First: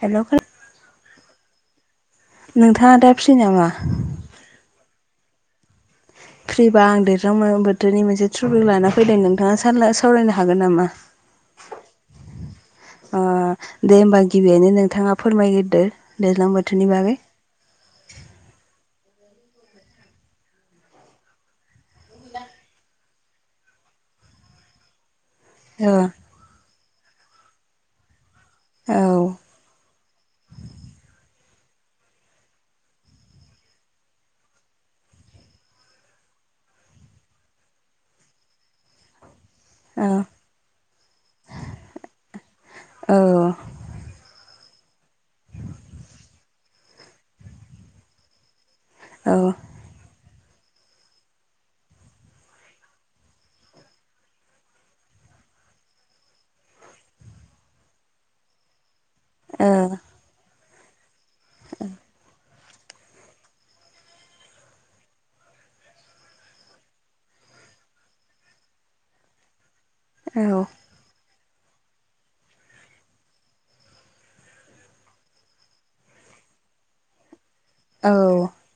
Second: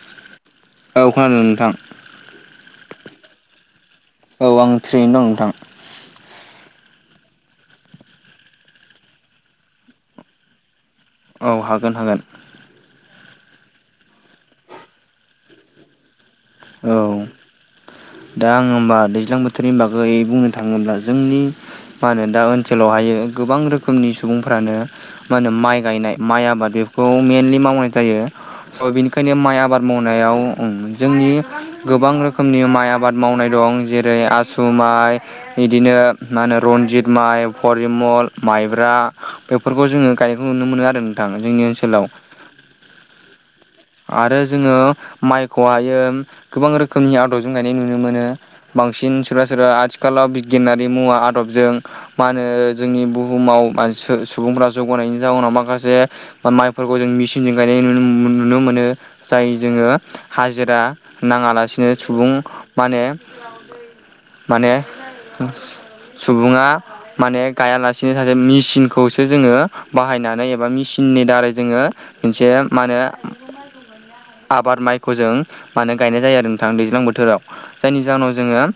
हेल' औ खोनादों नोंथां नोंथाङा दा फि नामा औ आं थ्रियैनो दं नोंथां फ्रिबा आं देरहां बोथोरनि मोनसे ट्रभिउ लाना फैदों नोंथाङा सान सावरायनो हागोन नामा औ हागोन हागोन अ दे होमबा गिबियैनो नोंथाङा फोरमायग्रदो दैज्लां बोथोरनि औ बागै दा आङ होमबा दैज्लां बोथोरनि बागै बुंनो थाङोब्ला जोंनि मा होनो दा ओनसोलावहायो गोबां रोखोमनि सुबुंफ्रानो मा होनो माइ ओ गायनाय माइ आबाद बेखौ मइेनलि मावनाय जायो स' बेनिखायनो औ माइ आबाद मावनायाव जोंनि गोबां रोखोमनि म आबाद मावनाय दं जेरै आसु माइ बिदिनो मा होनो रन्जित माइ परिमल माइब्रा बेफोरखौ औ जोङो गायनायखौ नुनो मोनो आरो नोंथां जोंनि ओनसोलाव आरो जोङो माइखौहाय गोबां रोखोमनि आदबजों गायनाय नुनो मोनो बांसिन औ ओ सोरा सोरबा आथिखालाव बिगियानारि मुवा आदबजों मा होनो जोंनि बुहुमाव सुबुंफ्रा जौगानायनि जाउोनाव माखासे बा माइफोरखौ जों मेसिनजों गायनाय नुनो मोनो जाय जोङो हाजिरा नाङालासिनो सुबुं माने माने सुबुङा माने गायालासेनो सासे मेसिनखौसो जोङो बाहायनानै औ एबा मिचिननि दारै जोङो मोनसे मा होनो आबाद माइखौ जों मानो गायनाय जायो आरो नोंथां दैज्लां बोथोराव जायनि जाहोनाव औ जोङो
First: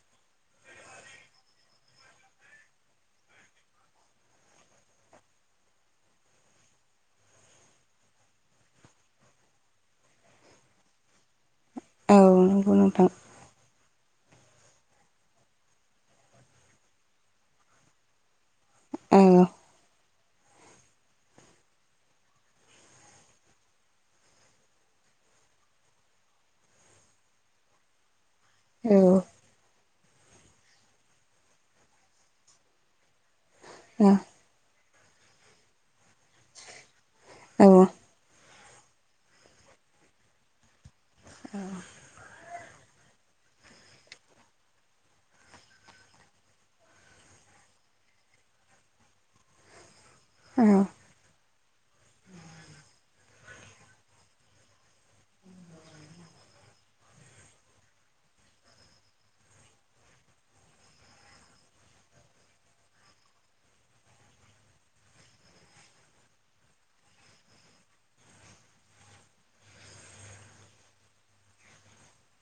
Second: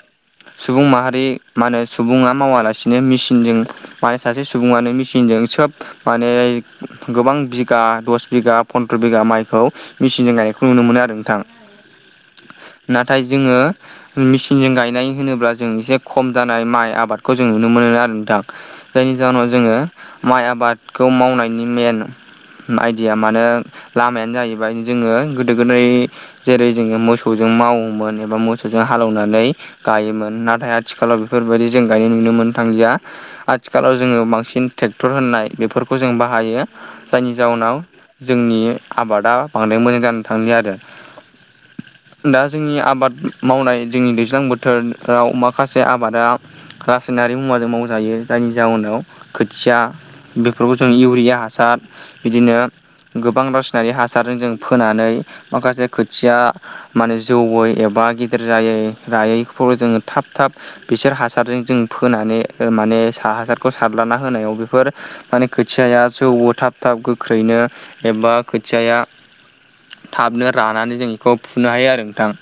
सुबुं माहारि मा होनो सुबुङा मावालासिनो मेसिनजों माने सासे सुबुङानो मेसिनजों सोब माने गोबां बिगा दस बिगा फन्द्र' बिगा माइखौ मेचिनजों गायनायखौ नुनो मोनो आरो नोंथां नंगौ नोंथां नाथाय जोङो मेचिनजों गायनाय होनोब्ला जों एसे खम जानाय माइ आबादखौ जों नुनो मोनो आरो दा जायनि औ जाहोनाव औ जोङो माइ आबादखौ मावनायनि मेन आइदिया मानो लामायानो जाहैबाय जोङो गोदो गोदाय जेरै जोङो मोसौजों मावोमोन एबा मोसौजों औ हालौनानै गायोमोन नाथाय आथिखालाव बेफोरबायदि जों गायनाय नुनो मोन थांजिया आथिखालाव जोङो बांसिन ट्रेक्टर होननाय बेफोरखौ जों बाहायो जायनि जाउनाव औ जोंनि आबादा बांद्राय मोजां जानो थांलि आरो दा जोंनि आबाद मावनाय जोंनि दैज्लां बोथोराव माखासे आबादा रासायनारि मुवाजों मावजायो जायनि जाहोनाव खोथिया औ बेफोरखौ जों इउरिया हासार बिदिनो गोबां रावसिनारि हासारजों जों फोनानै माखासे खोथिया माने जौयै एबा गिदिर जायै रायैखौ जोङो थाब थाब बिसोर हासारजों जों फोनानै माने हासारखौ सार्लाना होनायाव बेफोर माने खोथियाया जौ थाब थाब गोख्रैनो एबा खोथियाया थाबनो रानानै जों बेखौ फुनो हायो आरो नोंथां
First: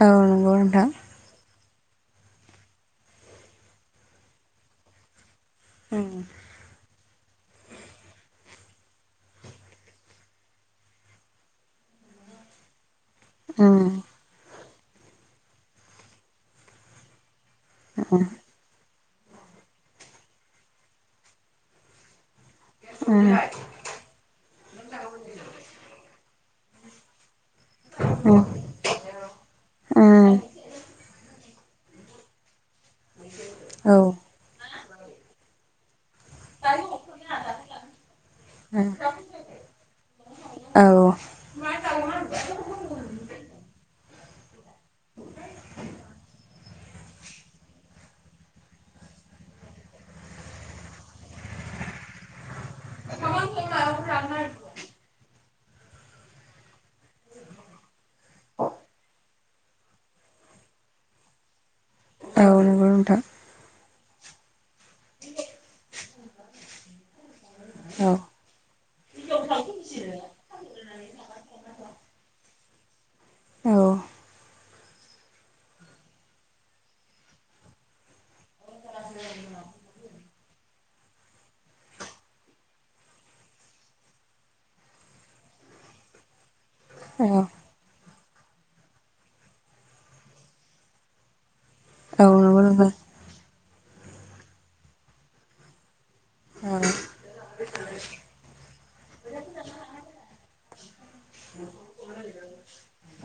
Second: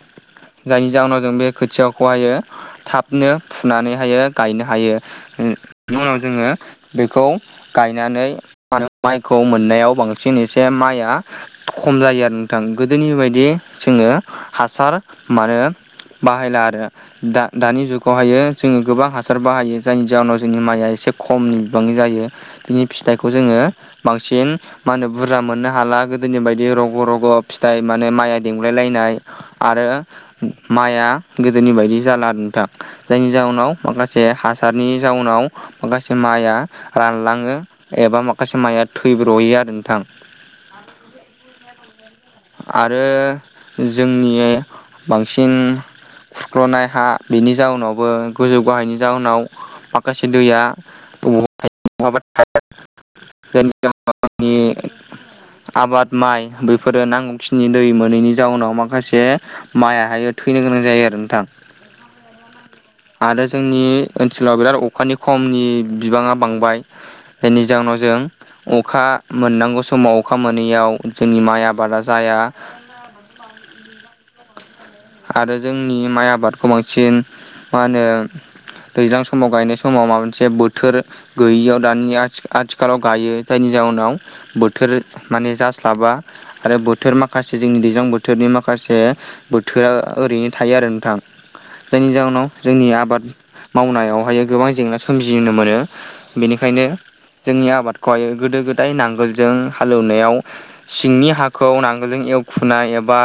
औ नंगौ नोंथां जायनि जाउनाव जों बे खोथियाखौहायो थाबनो फुनानैहायो गायनो हायो। नि उम उनाव जोङो बेखौ गायनानै [unintelligible] माइखौ मोननायाव बांसिन एसे माइआ खम जायो आरो नोंथां गोदोनि बायदि उम जोङो हासार मानो बाहायला आरो। दा- दानि जुगावहायो उम जोङो गोबां हासार बाहायो जायनि जाहोनाव जोंनि माइया एसे खमनि बिबांनि जायो। बिनि फिथाइखौ जोङो बांसिन मा होनो बुरजा मोननो हाला गोदोनि बायदि रग'- रग' फिथाइ माने माइया उम दंलायलायनाय। आरो उम माइआ गोदोनि बायदि जाला आरो नोंथां जायनि जाउनाव औ माखासे हासारनि जाउनाव माखासे माइआ रानलाङो एबा माखासे माइया थैब्र'यो आरो नोंथां। [inaudible] औ आरो जोंनि बांसिन खुरख्ल'नाय हा बेनि जाउनावबो गोजौ गाहायनि जाउनाव माखासे दैया बबावा [inaudible] थायोबा थायो जायनि [unintelligible] आबाद माइ बैफोरो नांगौखिनि दै मोनैनि जाउनाव मा माखासे माइयाहायो थैनो गोनां जायो आरो नोंथां। औ नंगौ नोंथां। आरो जोंनि ओनसोलाव बिराद अखानि खमनि बिबाङा बांबाय। बेनि जाउनाव औ जों अखा मोननांगौ समाव अखा मोनैयाव जोंनि माइ आबादा जाया। औ आरो जोंनि माइ आबादखौ बांसिन मा होनो दैज्लां समाव गायनाय समाव माबा मोनसे बोथोर गैयियाव दानि आथि-आथिखालाव गायो जायनि जाउनाव बोथोर माने जास्लाबा आरो बोथोर औ माखासे जोंनि दैज्लां बोथोर बोथोरनि माखासे बोथोरा ओरैनो थायो आरो नोंथां जायनि औ जाहोनाव नंगौ जोंनि नोंथां आबाद मावनायावहायो गोबां जेंना सोमजिनो मोनो बेनिखायनो जोंनि आबादखौहाय गोदो गोदाय नांगोलजों हाल एवनायाव सिंनि हाखौ नांगोलजों एवखुनाय एबा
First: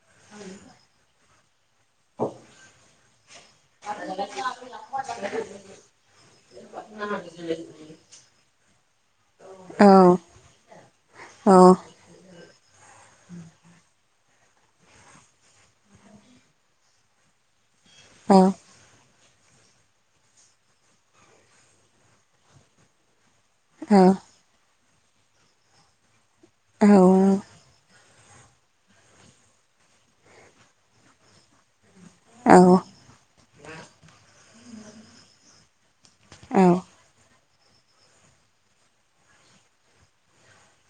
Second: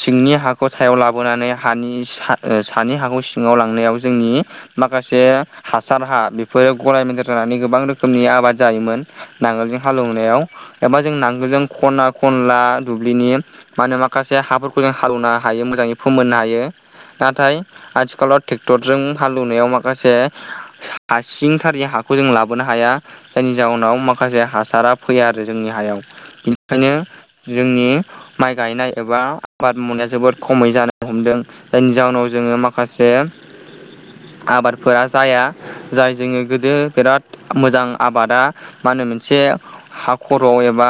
सिंनि हाखौ सायाव लाबोनानै हानि सा ओ सानि हाखौ सिङाव लांनायाव जोंनि माखासे हासार हा बेफोरो गलाय मोनदेर जानानै गोबां रोखोमनि आबाद जायोमोन। नांगोलजों औ हाल एवनायाव एबा जों औ नांगोलजों खना खनला दुब्लिनि मा होनो माखासे हाफोरखौ जों हालेवनो हायो मोजाङै फोमोननो हायो नाथाय आथिखालाव टेक क्टरजों हालुवनायाव माखासे हा सिंथारनि हाखौ जों लाबोनो हाया। जायनि जाउनाव औ माखासे हासारा फैया आरो जोंनि हायाव औ बिनिखायनो जोंनि माइ गायनाय एबा आबाद मावनाया जोबोद खमै जानो हमदों। जायनि जाउनाव जोङो औ माखासे आबादफोरा जाया। जाय जोङो गोदो बिराद मोजां आबादा मा होनो मोनसे हा खर'वाव एबा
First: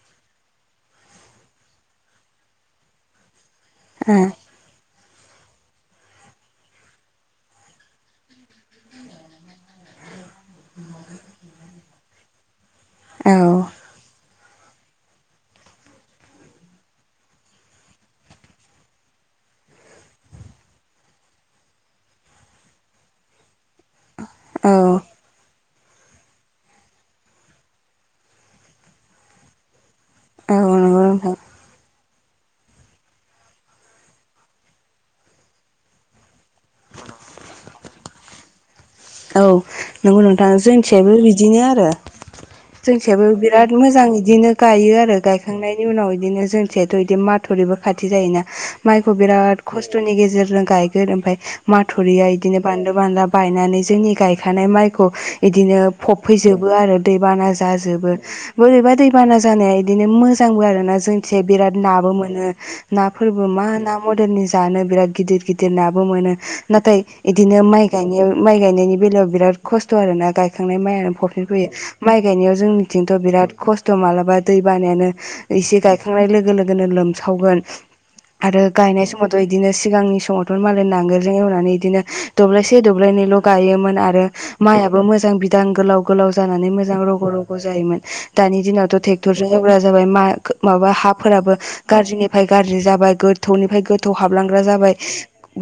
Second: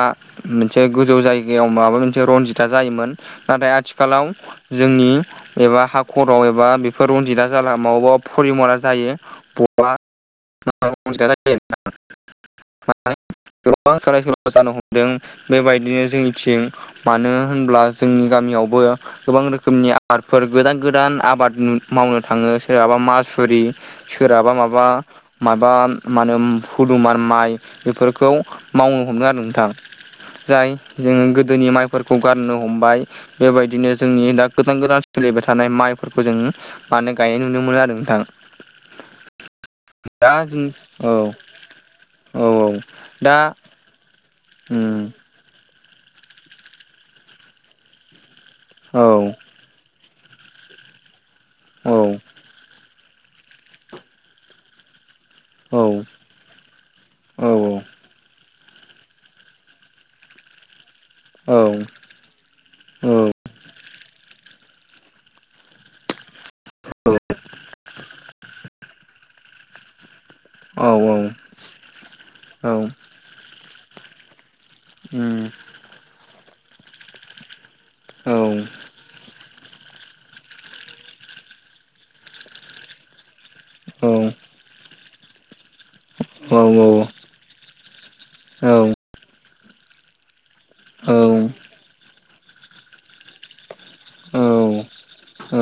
मोनसे गोजौ जायगायाव माबा मोनसे रनजितआ जायोमोन नाथाय आथिखालाव जोंनि एबा हा खराव एबा बेफोर रनजिता जाला मावबा परिमला जायो। [inaudible] औ। गोबां सोलाय सोल' जानो हमदों बेबायदिनो जोंनिथिं मानो होनब्ला जोंनि गामियावबो गोबां रोखोमनि आबादफोर गोदान- गोदान आबाद मावनो थाङो सोरहाबा मासुरि सोरहाबा माबा माबा मा होनो हुदुमान माइ बेफोरखौ मावनो हमदों आरो नोंथां। जाय नंगौ जों नोंथां गोदोनि माइ फोरखौ गारनो हमबाय बेबायदिनो जोंनि दा गोदान गोदान सोलिबाय थानाय माइफोरखौ जों मानो गायनाय नुनो मोनो आरो नोंथां औ नंगौ दा नोंथां जों औ जोंथिंजायबो बिदिनो आरो औ औ जोंथिंजायबो दा बिराद मोजां इदिनो गायो उम आरो गायखांनायनि उनाव बिदिनो जोंथिजायथ' बिदि माथावरिबो खाथि जायोना औ माइखौ बिराद खस्थ'नि गेजेरजों गायगोन ओमफ्राय औ माथरिया बिदिनो बानलु बानला बायनानै जोंनि गायखानाय माइखौ बिदिनो औ फबफैजोबो आरो औ दैबाना जाजोबो बोरैबा दैबाना जानाया बिदिनो मोजांबो आरो ना जोंथिजाय बिराद नाबो मोनो नाफोरबो मा ना मदेलनि जानो बिराद गिदिर गिदिर नाबो मोनो नाथाय बिदिनो माइ गायनायाव माइ गायनायनि बेलायाव बिराद खस्थ' आरोना गायखांनाय औ मायानो फबफिन फैयो माइ गायनायाव जोंनिथिंथ' बिराद खस्थ' मालाबा दै बानायानो एसे गायखांनाय लोगो लोगोनो लोमसावगोन आरो गायनाय समावथ बिदिनो सिगांनि समावथ' मालाय नांगोलजों एवनानै बिदिनो दब्लायसे दब्लायनैल' गायोन आरो माइआबो मोजां बि दां गोलाव गोलाव जानानै मोजां रग' रग' जायोमोन दानि दिनावथ' ट्रेक्टरजों एवग्रा जाबाय मा माबा हाफोराबो गाज्रिनिफ्राय गाज्रि जाबाय गोथौनिफ्राय गो थौ हाबलांग्रा जाबाय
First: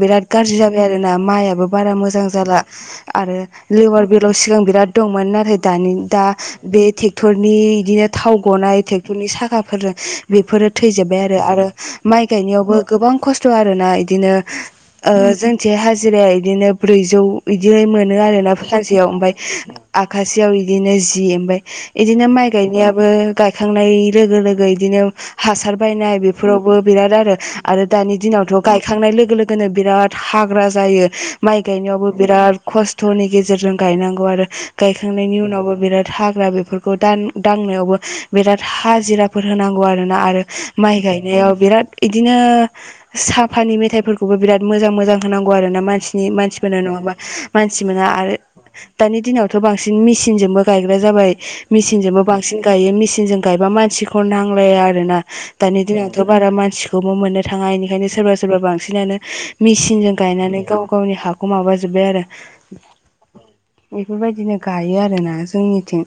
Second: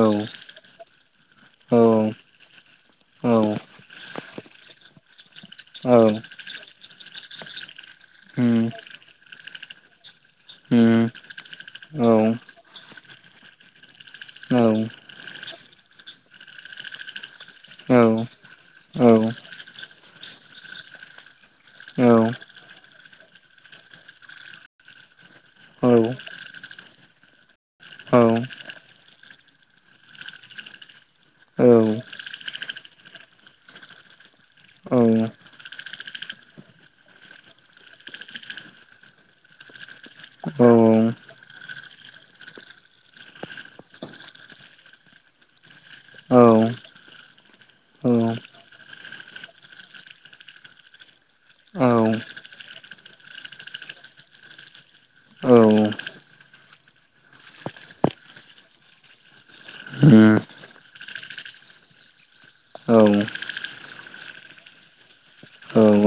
बिराद गाज्रि जाबाय आरो ना मायाबो बारा मोजां जाला आरो लेवार बेलाव सिगां बिराद दंमोन नाथाय दानि दा बे टे क्टर नि इदिनो थाव गनाय ट्रेक्टरनि साखाफोरजों बेफोरो थैजोबबाय आरो आरो माइ गायनायावबो गोबां खस्थ' आरोना बिदिनो औ ओ जोंथि हाजिराया बिदिनो ब्रैजौ बिदिनो मोनो आरोना फानसेयाव ओमफ्राय आखासेयाव बिदिनो जि ओमफ्राय इदिनो माइ गायनायाबो गायखांनाय लोगो लोगो इदिनो हासार बायनाय बेफोरावबो बिराद आरो आरो दानि दिनावथ' गायखांनाय लोगो लो बिराद हाग्रा जायो माइ गायनायावबो बिराद खस्थ'नि गेजेरजों गायनांगौ आरो गायखांनायनि उनावबो बिराद हाग्रा बेफोरखौ दान दांनायावबो बिराद हाजिराफोर होनांगौ आरोना आरो माइ गायनायाव बिराद बिदिनो साफानि मेथाइफोरखौबो बिराद मोजां मोजां होनांगौ आरो ना मानसिनि मानसिफोरनो नङा बा मानसि मोना आरो दानि दिनावथ' बांसिन मेसिनजोंबो गायग्रा जाबाय मेसिनजोंबो बांसिन गायो मेसिनजों गायबा मानसिखौ नांलाया आरोना दानि दिनावथ' बारा मानसिखौबो मोननो थाङा बेनिखायनो सोरबा सोरबा बांसिनानो मिसिनजों गायनानै गाव गावनि हाखौ माबा बिबाय आरो बेफोरबायदिनो गायो आरोना जोंनिथिं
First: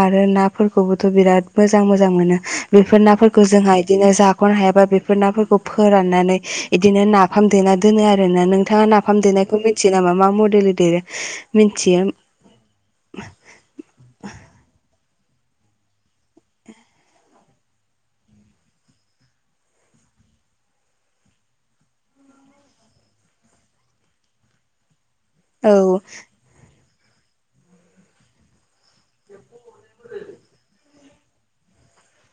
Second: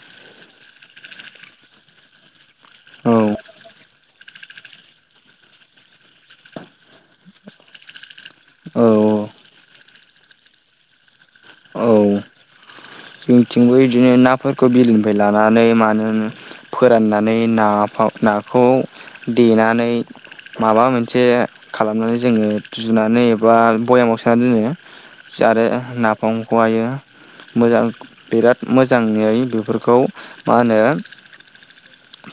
आरो नाफोरखौबोथ' बिराद मोजां मोजां मोनो बेफोर नाफोरखौ जोंहा इदिनो जाख'नो हायाबा बे बेफोर नाफोरखौ फोराननानै बिदिनो नाफाम देना दोनो आरोना नोंथाङा नाफाम देनाय बेखौ मिथियो नामा मा मडेल देरो औ औ मिथियो जोंथिंबो बिदिनो नाफोरखौ बिलोनिफ्राय लानानै मानो फोराननानै नाफाम नाखौ देनानै माबा मोनसे खालामनानै जोङो जुनानै एबा भयामाव सोनानै दोनो आरो औ नाफामखौहायो मोजां बिराद मोजाङै बेफोर खौ मा होनो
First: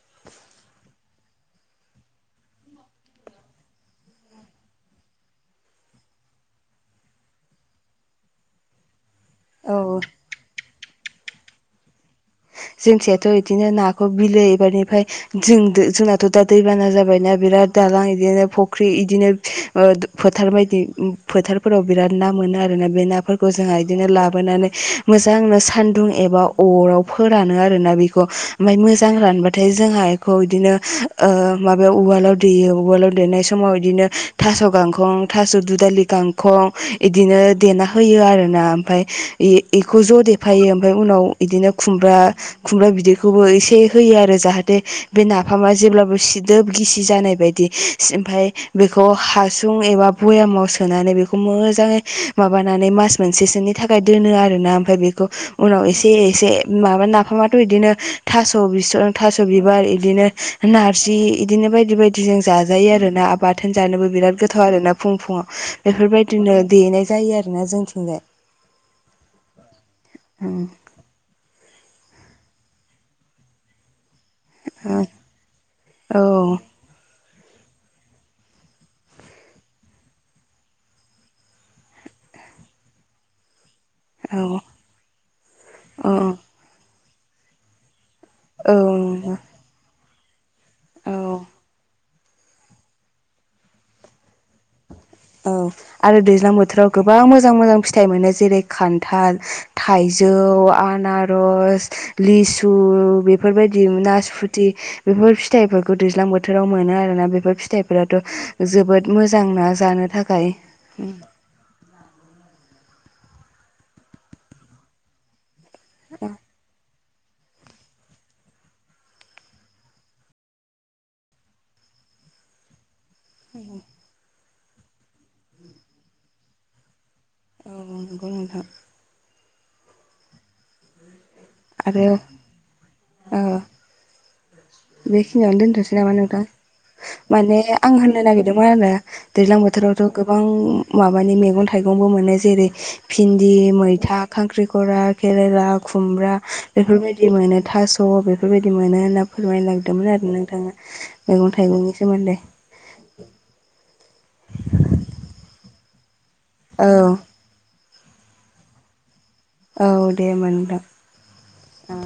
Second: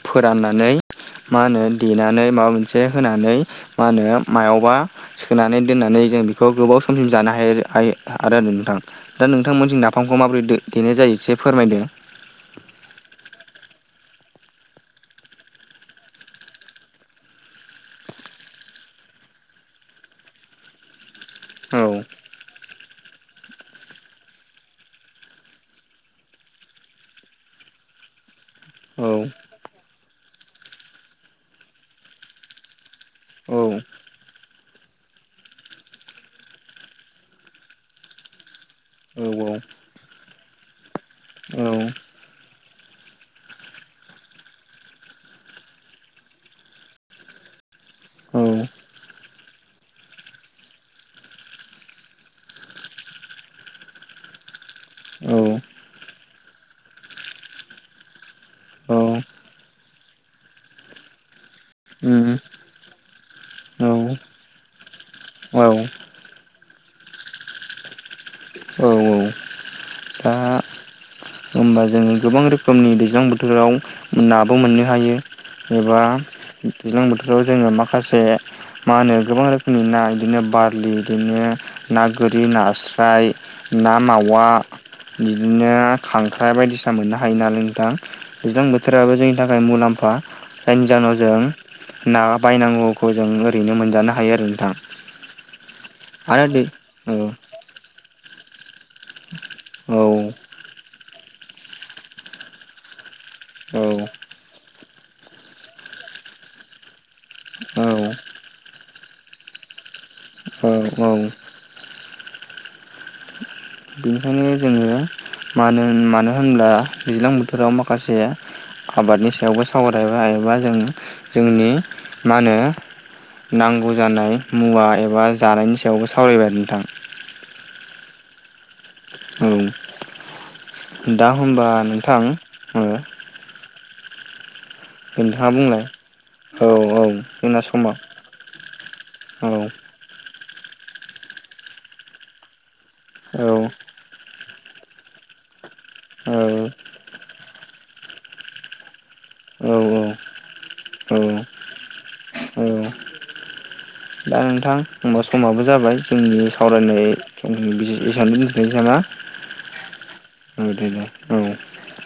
फोराननानै मा होनो देनानै माबा मोनसे होनानै मा होनो मायावबा सोनानै दोननानै जों बेखौ गोबाव समसिम जानो हायो हायो आरो नोंथां दा नोंथांमोनथिं औ नाफामखौ माबोरै दो देनाय जायो एसे फोरमायदो जोंथियाथ' बिदिनो नाखौ बिलो एबारनिफ्राय जों जोंनाथ' दा दैबाना जाबायना बिराद दालां बिदिनो फुख्रि बिदिनो ओ फोथार बायदि फोथारफोराव औ बिराद ना मोनो आरोना बे नाफोरखौ जोंहा बिदिनो लाबोनानै मोजांनो सान्दुं एबा अराव फोरानो आरोना बेखौ ओमफ्राय औ मोजां रानबाथाय जोंहा इखौ इदिनो ओ माबायाव उवालाव देयो उवालाव देनाय समाव बिदिनो थास' गांखं थास' दुदालि गां खं इदिनो देना होयो आरोना ओमफाय औ औ बेखौ ज' देफायो ओमफाय उनाव बिदिनो खुमब्रा खुमब्रा बिदैखौबो एसे होयो आरो जाहाथे बे नाफामा जेब्लाबो सिदोब गिसि जानाय बायदि औ ओमफाय बेखौ हासुं एबा भयामाव सोनानै बेखौ मोजाङै माबानानै मास मोनसेसोनि थाखाय दोनो आरोना ओमफ्राय बेखौ उनाव एसे एसे माबा नाफामाथ' इदिनो थास' बिसं थास' बिबार इदिनो नारजि इदिनो बायदि बायदि बिदि जों जाजायो आरो ना बाथोन जानोबो बिराद गोथाव आरोना फुं फुङाव बेफोरबायदि बिदिनो देनाय जायो आरोना जोंथिंजाय औ औ दा होमबा जों गोबां रोखोमनि दैज्लां बोथोराव नाबो मोननो हायो एबा औ दैज्लां बोथोराव जोङो माखासे मा होनो गोबां रोखोमनि ना इदिनो बारलि इदिनो ना गोरि नास्राय ना मावा औ इदिनो औ खांख्राइ बायदिसिना मोननो हायो नालाय नोंथां दैज्लां औ बोथोराबो जोंनि थाखाय मुलाम्फा जायनि औ जाहोनाव जों ना बायनांगौखौ जों ओरैनो मोनजानो हायो आरो नोंथाङा औ आरो दैज्लां बोथोराव गोबां मोजां मोजां फि फिथाइ मोनो जेरै खान्थाल औ थाइजौ आनारस लिसु औ बेफोरबायदि नासफुथि बेफोर फिथाइफोरखौ दैज्लां बोथोराव मोनो आरोना बेफोर औ फिथाइफोराथ' जोबोद मोजांना जानो थाखाय औ औ बेनिखायनो जोङो मानो मानो औ होनब्ला दैज्लां बोथोराव माखासे आबादनि सायावबो सावरायबाय एबा जों जोंनि मा होनो नांगौ जानाय मुवा एबा जानायनि सायावबो सावरायबाय आरो नोंथां औ नंगौ नोंथां औ दा होमबा आरो नोंथां ओ [inaudible] बेखिनियावनो बुंलाय दोनथ'नोसै नामा नोंथां औ औ माने जोंना समा आं होननो नागिरदोंमोन आरो औ दैज्लां बोथोराव थ' गोबां माबानि मैगं थाइगंबो मोनो जेरै औ भिन्दि मैथा खांख्रिखरा खेरेला खुमब्रा बेफोरबायदि बिदि मोनो थास' बेफोरबायदि मोनो होनना औ फोरमायनोनागिरदोंमोन आरो नोंथाङा मैगं थाइगंनि सोमोन्दै ओ दा नोंथां होनबा समाबो जाबाय जोंनि औ सावरायनाय जोंनि एसामबो मिथिलाय लाङा औ दे होनबा नोंथां औ